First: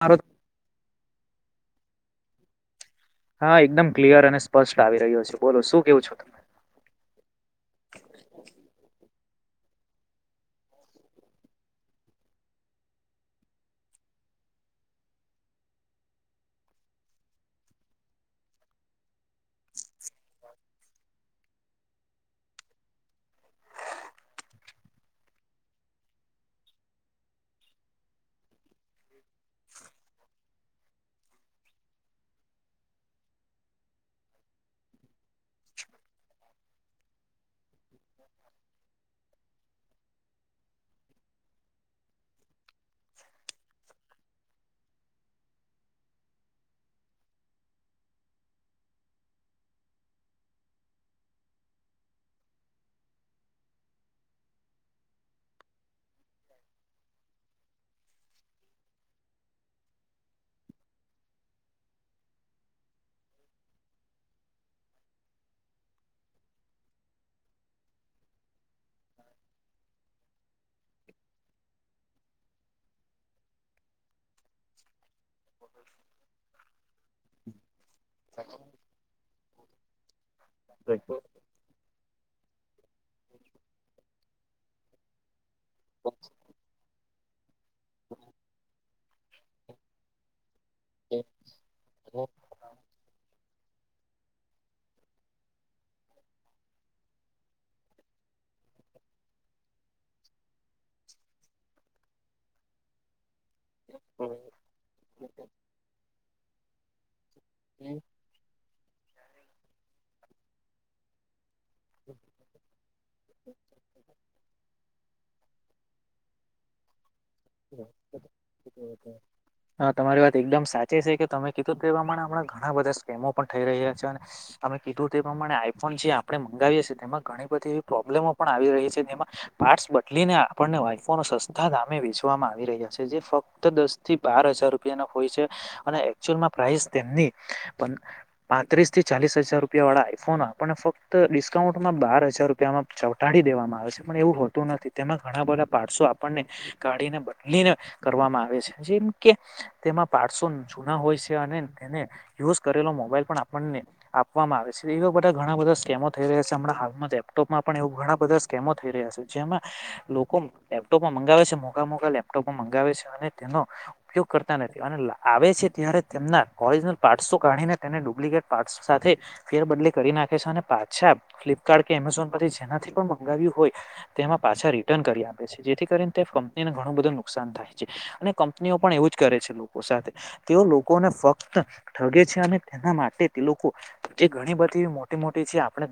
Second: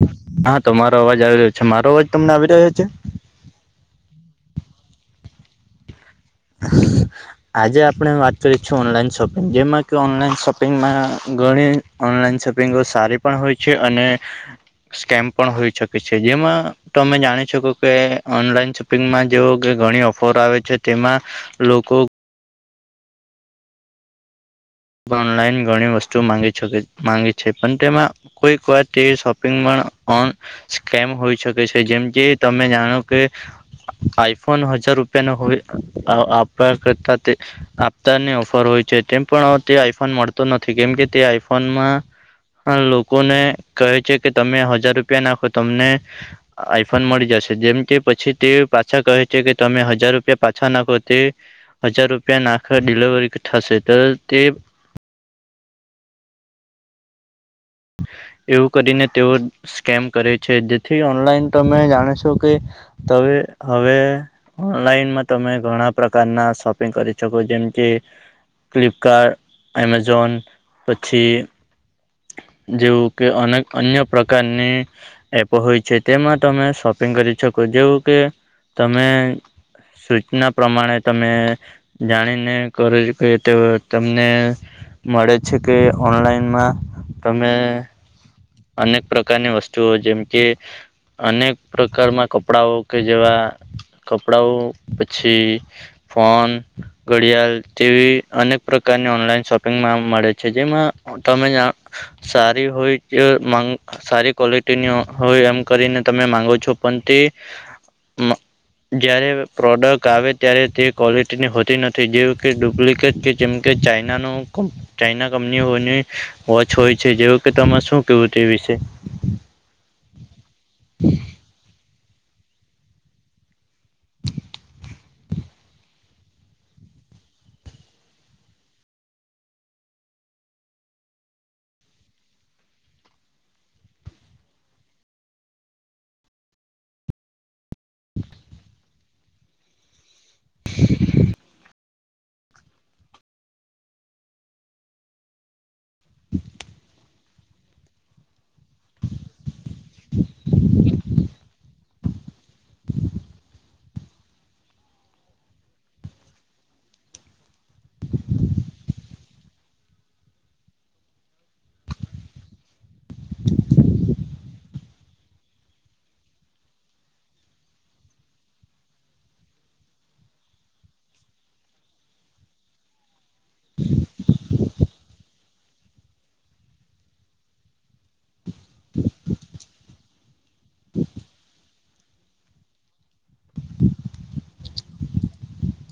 મારો હા તો મારો અવાજ આવી રહ્યો છે મારો અવાજ તમને આવી રહ્યો છે? હા એકદમ ક્લિયર અને સ્પષ્ટ આવી રહ્યો છે બોલો શું કયો છો? આજે આપણે વાત કરી શું ઓનલાઈન શોપ જેમાં કે ઓનલાઈન શોપિંગમાં ઘણી ઓનલાઈન શોપિંગો સારી પણ હોય છે અને સ્કેમ પણ હોઈ શકે છે જેમાં તમે જાણી શકો કે ઓનલાઈન શોપિંગમાં જેવો ઘણી ઓફર આવે છે તેમાં લોકો ઓનલાઈન ઘણી વસ્તુ માગી છે પણ તેમાં કોઈક વાર શોપિંગ મા ઓન સ્કેમ હોય છેકે જેમ કે તમે જાણો કે આઈફોન હજાર રૂપિયા આપવા કરતા આપતાની ઓફર હોય છે તેમ પણ તે આઈફોન મળતો નથી કેમ કે તે આઈફોનમાં હા લોકોને કહે છે કે તમે હજાર રૂપિયા નાખો તમને આઈફોન મળી જાય. જેમ તે પછી તે પાછા કહે છે કે તમે હજાર રૂપિયા પાછા નાખો તે હજાર રૂપિયા નાખ ડિલિવરી થશે તો તે એવું કરીને તેઓ સ્કેમ કરે છે જેથી ઓનલાઈન તમે જાણે છો કે [unintelligible] હવે ઓનલાઈનમાં તમે ઘણા પ્રકારના શોપિંગ કરી શકો જેમ કે ફ્લિપકાર્ટ એમેઝોન પછી જેવું કે અને અન્ય પ્રકા કાને એપો હોય છે તેમાં તમે શોપિંગ કરી શકો જેવું કે તમે સૂચના પ્રમાણે તમે જાણીન ને કરે કે તમને મળે છે કે ઓનલાઈનમાં તમે [unintelligible] અનેક પ્રકારની વસ્તુઓ જેમ કે અનેક પ્રકારના કપડાઓ કે જેવા કપડાઓ પછી ફોન ઘડિયાળ તેવી અનેક પ્રકારની ઓનલાઈન શોપિંગમાં મળે છે જેમાં તમે સારી હોય [unintelligible] સારી કોલેટીની હોય એમ કરીને તમે માગો છો પણ તે હમ્મ. જ્યારે પ્રોડક્ટ આવે ત્યારે તે ક્વોલિટીની હોત [unintelligible] નથી જે કે ડુપ્લિકેટ કે જેમ કે ચાઈનાનું [unintelligible] ચાઈના [unintelligible] વોચ હોય છે જેવું કે તમાર શું કેવું તે વિશે હા તમારી વાત એકદમ સાચી છે કે તમે કીધું તે [unintelligible] આપણા ઘણા બધા સ્કેમો પણ થઈ રહ્યા છે અને અમે તે પ્રમાણે આઈફોન જે આપણે મંગાવીએ છીએ તેમાં ઘણી બધી એવી પ્રોબ્લેમો પણ આવી રહી છે તેમાં પાર્ટસ બદલીને આપણને વાઇફો નો સસ્તા દામે [unintelligible] [unintelligible] આવી રહ્યા છે જે ફક્ત દસ થી બાર હજાર રૂપિયાના હોય છે અને [unintelligible] પ્રાઈઝ તેમની [unintelligible] પાંત્રીસ થી ચાલીસ હજાર રૂપિયા વાળા આઈફોન ફક્ત ડિસ્કાઉન્ટ બાર હજાર રૂપિયામાં ચૌટાડી દેવામાં આવે છે પણ એવું હોતું નથી તેમાં ઘણા બધા પાઠસો આપણને કાઢીને બદલીને કરવામાં આવે છે જેમ કે તેમાં [unintelligible] જૂના હોય છે અને તેને યુઝ કરેલો મોબાઈલ પણ આપણને આપવામાં આવે છે એવા બધા ઘણા બધા સ્કેમો થઈ રહ્યા છે હમણા હાલમાં. લેપટોપમાં પણ એવું ઘણા બધા સ્કેમો થઈ રહ્યા છે જેમાં લોકો લેપટોપમાં મંગાવે છે મો મોંઘા મોંઘા લેપટોપ મંગાવે છે અને તેનો ઉપયોગ કરતા નથી અને આવે છે ત્યારે તેમના [unintelligible] કાઢીને તેને ડુપ્લિકેટ પાર્ટ સાથે ફેર બદલી કરી નાખે છે અને પાછા ફ્લિપકાર્ટ [unintelligible] પરથી જેમાંથી મંગાવ્યું હોય તેમાં પાછા રિટર્ન કરી આપે છે જેથી કરી એને ઘણું બધું નુકસાન થાય છે અને કંપનીઓ પણ એવું જ કરે છે લોકો સાથે તેઓ લોકોને ફક્ત ઠગે છે અને તેના માટે તે લોકો જે ઘણી બધી મોટી મોટી છે આપણે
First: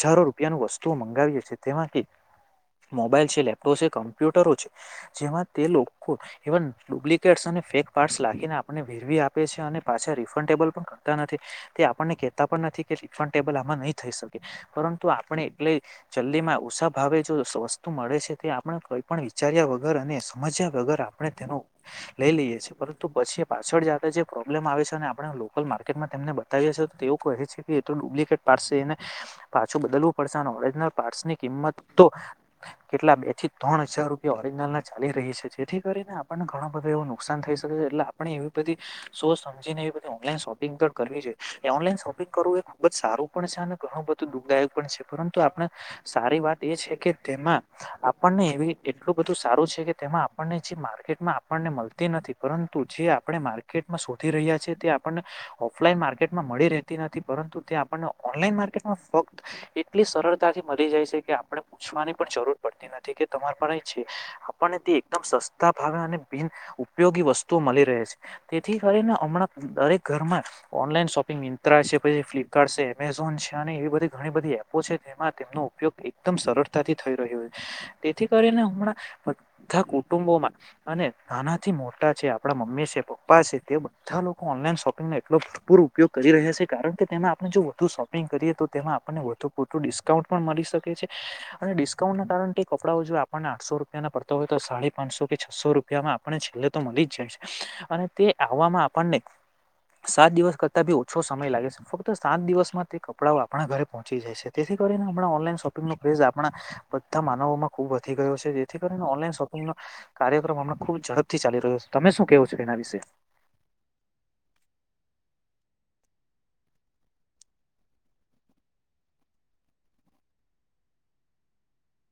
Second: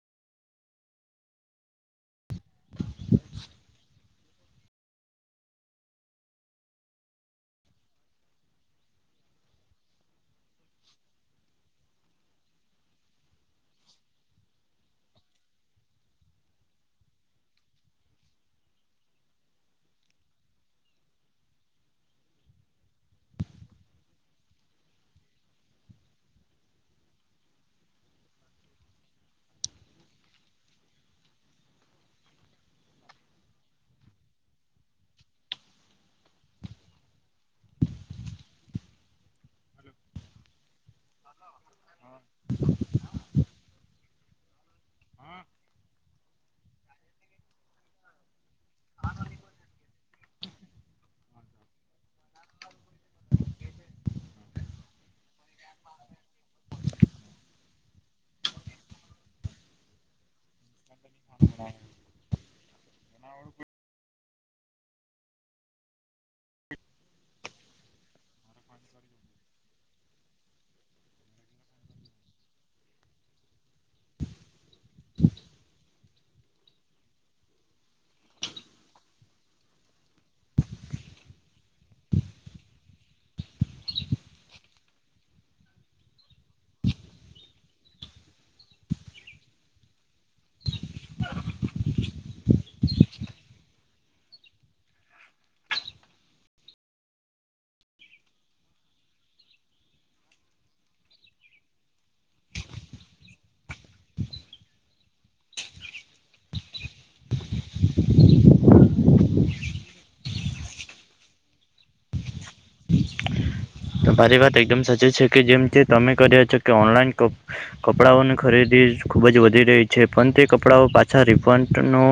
હજારો રૂપિયાનું વસ્તુઓ મંગાવીએ છે તેમાં એક મોબાઈલ છે લેપટોછે કમ્પ્યુટરો છે. જેમાં તે લોકો એવા ડુપ્લિકેટસ અને ફેક પાર્ટસ લાખીને આપને વેરવી આપે છે અને ને પાછા રિફ્રેન્ડ ટેબલ પણ કરતા નથી તે આપણને કેતા પણ નથી કે રિફન્ડેબલ આમાં નહી થઈ શકે. પરંતુ આપણે એટલે જલ્દી માં ઉષા ભાવે જો વસ્તુ મળે છે તે આપણે કઈ પણ વીચાર્યા વગર અને સમજ્યા વગર આપણે તેનું લઈ લઈએ છીએ પરંતુ પછી પાછળ જાતા જે પ્રોબ્લેમ આવે છે અને આપણા લોકલ માર્કેટમાં તેમને બતાવીએ છીએ તો તેઓ કહે છે કે એ તો ડુપ્લિકેટ પાર્ટ છે એને પાછું બદલવું પડશે અને ઓરજનલ પાર્ટસ ની કિંમત તો કેટલા બે થી ત્રણ હજાર રૂ રૂપિયો ઓરીજનલ ના ચાલી રહેલી જેથી કરીને આપણને ઘણો બધો એવું નુકસાન થઈ શકે છે એટલે આપણે એવી બધી સુ તો સમજીને એ બધી ઓનલાઈન શોપિંગ પણ કરવી છે એ ઓનલાઈન શોપિંગ કરવું એ ખુબ જ સારું પણ છે અને ઘણું બધું દુ દુઃખદાયક પણ છે પરંતુ આપણા સારી વાત એ છે કે તેમાં આપણને એવી એટલું બધું સારું છે કે તેમાં આપણને જે માર્કેટમાં આપણને મળતી નથી પરંતુ જે આપણે માર્કેટ માં શોધી રહ્યા છે તે આપને ઓફલાઈન માર્કેટમાં મળી રહેતી નથી પરંતુ તે આપણને ઓનલાઈન માર્કેટ માં ફક્ત એટલી સરળતાથી મળી જાય છે કે આપણે પૂછવાની પણ જરૂર પડતી નથી કે તમારો પણે છે આપને તે એકદમ સસ્તા ભાવે અને બિન ઉપયોગી વસ્તુઓ મલી રહે છે એ તેથી કરીને હમણાં દરેક ઘર માં ઓનલાઈન શોપિંગ મીનત્રા છે પછી ફ્લિપકાર્ટ છે એમેઝોન છે. અને એવી બધી ઘણી બધી એપો છે તેમાં તેમનો ઉપયોગ એકદમ સરતાથી થઈ રહ્યો તે થી કરીને હમણાં બધા કુટુંબોમાં અને નાનાથી મોટા છે આપણા મમ્મી છે પાપ પાસે તે બધા લોકો ઓનલાઈન શોપિંગનો એટલો ભરપૂર ઉપયોગ કરી રહ્યા છે કારણ કે તેમાં આપણે જો વધુ શોપિંગ પિંગ કરીએ તો તેમાં આપણને વધુ પુરતો ડિસ્કાઉન્ટ પણ મળી શકે છે અને ડિસ્કાઉન્ટ ના કારણે તે એક કપડાઓ જો આપણને આઠસો રૂપિયાના પડતા હોય તો સાડા પાંચસો કે છસો રૂપિયામાં આપણે છેલ્લે તો મળી જ જાય છે. અને તે આવવામાં આપણને સાત દિવસ કરતાં બી ઓછો સમય લાગે છે ફક્ત સાત દિવસમાં તે કપડાંઓ આપણા ઘરે પહોંચી જાય છે તેથી કરી આપણા ઓનલાઈન શોપિંગ નો ક્રેઝ આપણા બધા માનવો માં ખુબ વધી ગયો છે જેથી કરીને ઓનલાઈન શોપિંગ માં કાર્યક્રમ ખુબ ઝડપથી ચાલી રહ્યો છે તમે શું કેવું છે તેના [unintelligible] [inaudible] તમારી વાત એકદમ સાચી છે કે જેમથી તમે કર્યા છો કે ઓનલાઈન કપ કપડાઓની ખરીદી તે જ ખૂબ જ વધી રહી છે પણ તે કપડાઓ પાછા રિફંડ નો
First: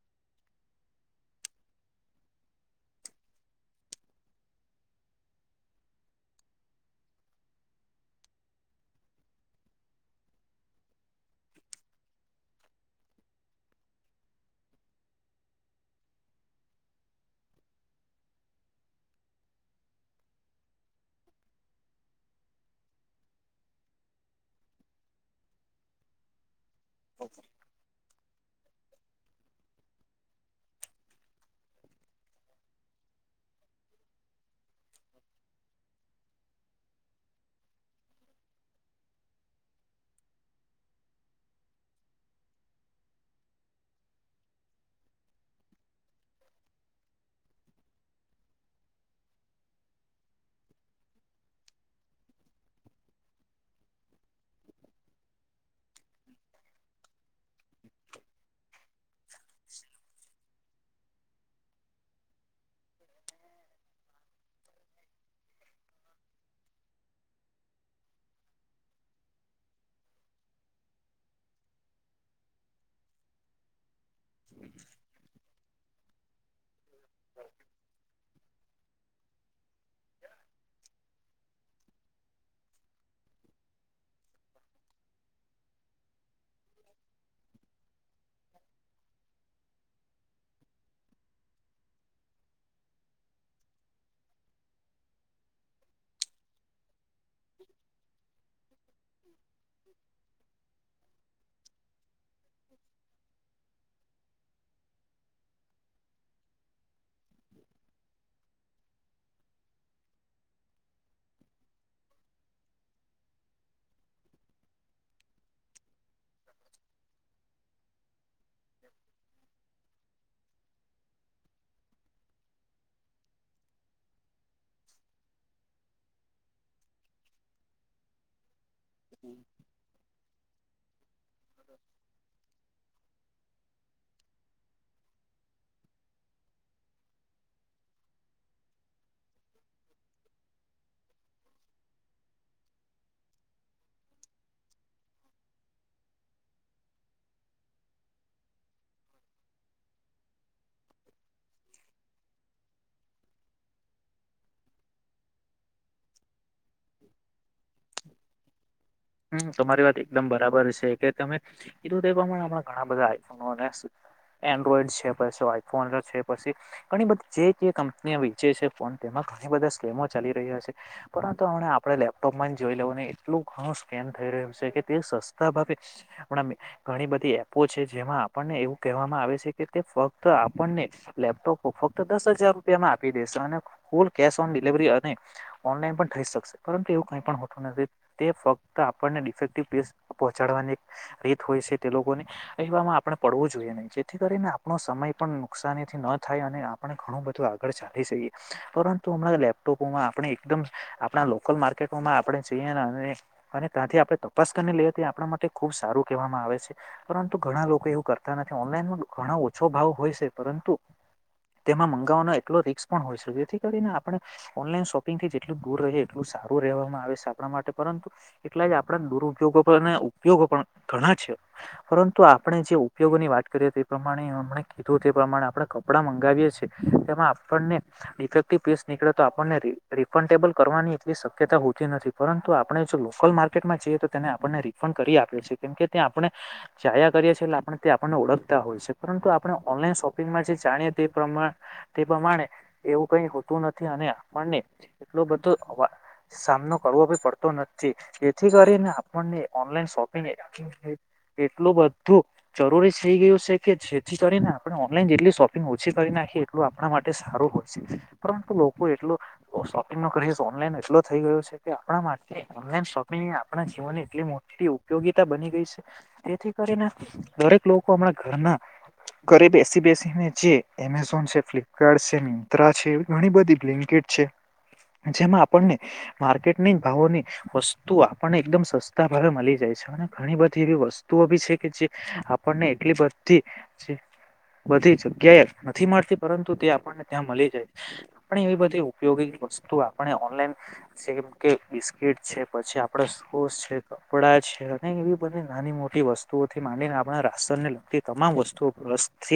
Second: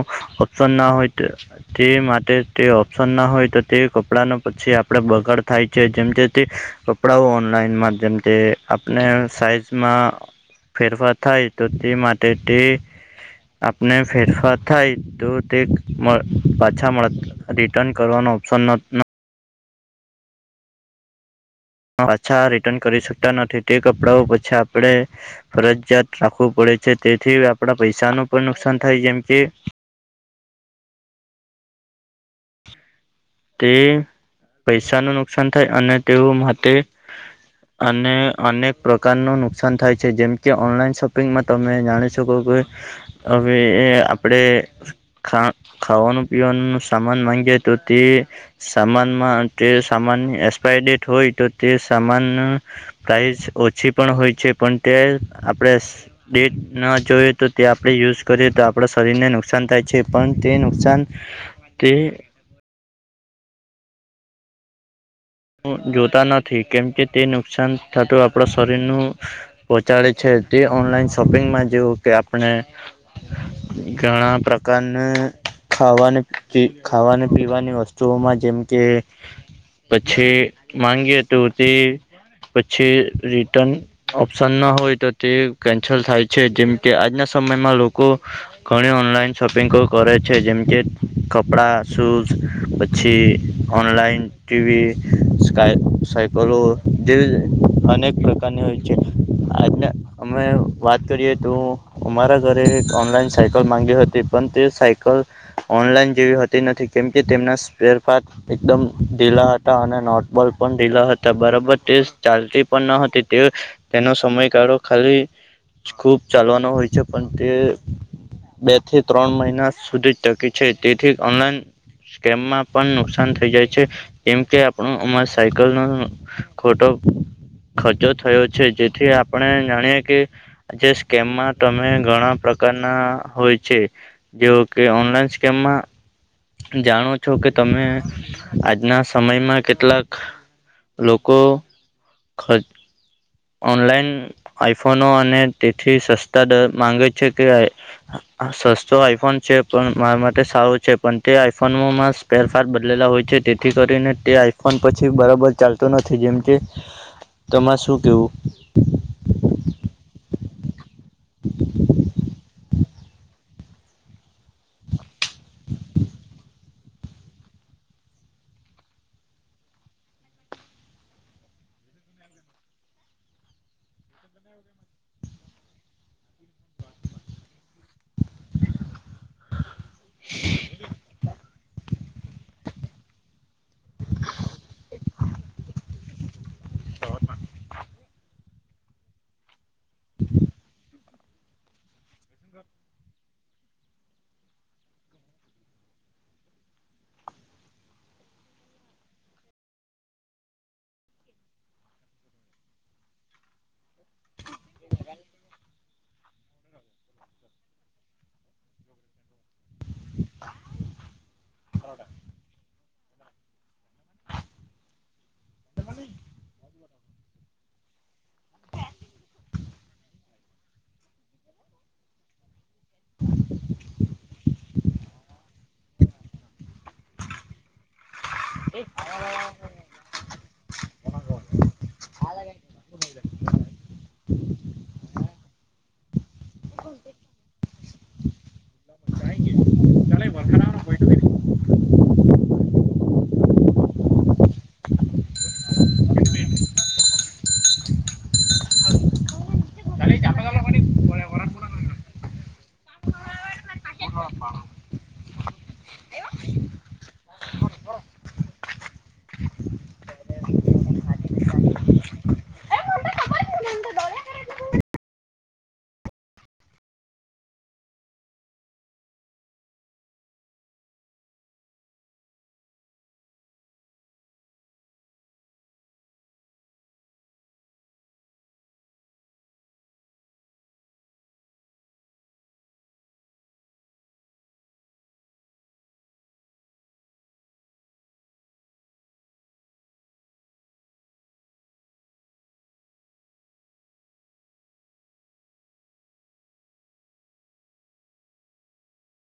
ઓપ્શન ના હોય ત તે માટે તે ઓપ્શન ના હોય તો તે કપડા ન પછી આપડે બગાડ થાય છે જેમ કે તે કપડાંઓ ઓનલાઈન માધ્યમથી આપણે સાઈઝમાં ફેરફાર થાય તો તે માટે તે આપને ફેરફાર થાય તો તે, મળ, પાછા મળ રિટર્ન કરવાનો ઓપ્શન ના ન પણ અચ્છા રિટર્ન કરી શકતા નથી તે કપડાંઓ પછી આપણે ફરજિયાત રાખવું પડે જે તેથી આપડા પૈસાનું પણ નુકસાન થાય જેમ કે તે પૈસાનો નુકસાન થાય અને તેઓ માટે અને અનેક પ્રકારનું નુકસાન થાય છે જેમ કે ઓનલાઈન શોપિંગમાં તમે જાણી શકો કો હવે એ આપડે ખા ખાવાનું પીવાનું સામાન માંગીએ એ તો તે સામાનમાં અંતે સામાનની એક્સપાયરી ડેટ હોય તો તે સામાનના પ્રાઈ ઈઝ ઓછી પણ હોય છે પણ તે આપણે ડેટ ના જોયએ તો તે આપડે યુઝ કરીએ તો આપ આપણા શરીરને નુકસાન થાય છે પણ તે નુકસાન તે હું જોતા નથી કેમકે તે નુકસાન થતું આપણા શરીર નું પહોંચાડે છે. તે ઓનલાઈન શોપિંગમાં જેવું કે આપણે ઘણા પ્રકારને ખાવાની જે ખાવાની પીવાની વસ્તુઓમાં જેમ કે પછી માંગીએ તો તે પછી રિટર્ન ઓપ્શન ના હોય તો તે કેન્સલ થાય છે જેમકે આજના સમયમાં લોકો ઘણી ઓનલાઈન શોપિંગો કરે છે જેમ કે કપડાં શૂઝ પછી ઓનલાઈન ટીવી સાય સાયકલો દિલ અનેક પ્રકારની હોય છે આજન અમે વાત કરીએ તો અમારા ઘરે એક ઓનલાઈન સાયકલ માંગી હતી પણ તે સાયકલ ઓનલાઈન જેવી હતી નથી કેમકે તેમના સ્પેર પાર્ટ એકદમ ઢીલા હતા અને નોટબોલ પણ ઢીલા હતા બરોબર તે ચાલતી પણ ન હતી તેઓ તે નો સમયગાળો ખાલી ખુબ ચાલવાનો હોય છે પણ તે બે થી ત્રણ મહિના સુધી જ ટકે છે તેથી ઓનલાઈન સ્કેમમાં પણ નુકસાન થઈ જાય છે. કેમ કે આપણો અમાર સાયકલનો ખોટો ખર્ચો થયો છે, જેથી આપણે જાણીએ કે જે સ્કેમમાં તમે ઘણા પ્રકારના હોય છે, જેવો કે ઓનલાઈન સ્કેમમાં જાણો છો કે તમે આજના સમયમાં કેટલાક લોકો ખ ઓનલાઈન આઈફોનો અને તેથી સસ્તા દર માંગે છે કે સસ્તો આઈફોન છે પણ મારા માટે સારો છે પણ તે આઈફોનોમા સ્પેર પાર્ટ બદલેલા હોય છે તેથી કરીને તે આઈફોન પછી બરાબર ચાલતો નથી જેમ કે તમા શું કેવું હમ, તમારી વાત એકદમ બરાબર છે કે તમે કીધું તે પ્રમાણે આપણા ઘણા બધા આઈફોનો અને [unintelligible] એન્ડ્રોઈડ છે પછી આઈફોન છે પછી ઘણી બધી જે જે કંપની વેચે છે ફોન તેમાં ઘણી બધા સ્કીમો ચાલી રહ્યા છે, પરંતુ હમણે આપણે લેપટોપમાં જ જોઈ લેવોની એટલું ઘણું કેમ થઈ રહ્યું છે, કે તે સસ્તા ભાવે હમણાં ઘણી બધી એપો છે, જેમાં આપણને એવું કહેવામાં આવે છે, કે તે ફક્ત આપણને લેપટોપ ફ ત દસ હજાર રૂપિયામાં આપી દેેશે અને [unintelligible] કેશ ઓન ડિલિવરી અને ઓનલાઈન પણ થઈ જ શકશે પરંતુ એવું કઈ પણ હોતું નથી તે ફ ત આપણને ડિફેક્ટિવ પીસ પહોંચાડવાની રીત હોય છે, તે લોકોને એવામાં આપણે પડવું જોઈએ નહીં જેથી કરીને આપણો સમય પણ નુકસાનીથી ન થાય અને આપણુ‌ બધુ આગળ ચાલી જઈએ પરંતુ હમણાં લેપટોપોમાં આપણે એકદમ આ લોકલ માર્કેટોમાં આપણે જઈએ અને અને ત્યાંથી આપણે તપાસ કરને લેએ તે આપણા માટે ખુબ સારું કેવામાં આવે છે, પરંતુ ઘણા લોકો એવું કરતા નથી ઓનલાઈનમા ઘણા ઓછો ભાવ હોય છે, પરંતુ તેમાં મંગાવવાનો એટલો રીક્સ પણ હોય છે, જેથી કરીને આપણે ઓનલાઈન શોપિંગથી જેટલું દૂર રહે એટલું સારું રહેવામાં આવે છે, આપણા માટે પરંતુ એટલે જ આપણા દુરપયોગો અને ઉપયોગો પણ ઘણા છે, પરંતુ આપણે જે ઉપયોગ ની વાત કરીએ તે પ્રમાણે અમણે કીધું તે પ્રમાણે આપણે કપડાં મંગાવીએ છે. તેમાં આપણને ડીફેક્ટિવ પીસ નીકળે તો આપણને રી રિફડેબલ કરવાની એટલી શક્યતા હો [unintelligible] નથી, પરંતુ આપ લોકલ માર્કેટમાં જઈએ તો તેને આપણને રિફંડ કરી આપી છે, કેમ કે ત્યા આપણે જાયા કરીએ છીએ એટલે આ તે આપણને ઓળખ તા હોય પરંતુ આપણે ઓનલાઈન શોપિંગમાં જે જાણીએ તે પ્રમા તે પ્રમાણે એવું કઈ હો તુ નથી અને આપણને એટલો બધો અવા સામનો કરવો ભી પડ તો નથી જેથી કરીને આપણને ઓનલાઈન શોપિંગ એટલું બધું જરૂરી થઈ ગયું છે. કે જેથી કરીને આપણે ઓનલાઈન જેટલી શોપિંગ ઓછી કરી નાખીએ એટલું આપણા મા તે સારું હોય છે, પરંતુ લોકો એટલુ શોપિંગ ન કરી ઓનલાઈન એટલો થઈ ગયો છે, કે આપણા મા ટે ઓનલાઈન શોપિંગ આપણા જીવનની એટલી મોટી ઉપયોગીતા બની ગઈ છે, તેથી કરીને દરેક લોકો હમણાં ઘરના ઘરે બેસી બેસીને જે એમેઝોન છે, ફ્લિપકાર્ટ છે, મિંત્રા છે, એવી ધણી બધી બલિ કીટ છે, જેમાં આપણને માર્કેટની ભાવોની વસ્તુ આપણને એકદમ સસ્તા ભાવે મલી જાય છે, અને ઘણી બધી એવી વસ્તુઓ ભી છે, કે જે આપણને એટલી બધી છે. બધી જગ્યાએ નથી મળતી પરંતુ તે આપણને ત્યાં મલી જાય આપણે એવી બધી ઉપયોગી વસ્તુ આપણે ઓનલાઈન જેમ કે ડિ કિટ છે, પછી આપડે શુઝ છે, કપડા છે અને એવી બધી નાની મોટી વસ્તુઓથી માંડીને આપણે રાશન ને લગતી તમામ વસ્તુઓ [unintelligible]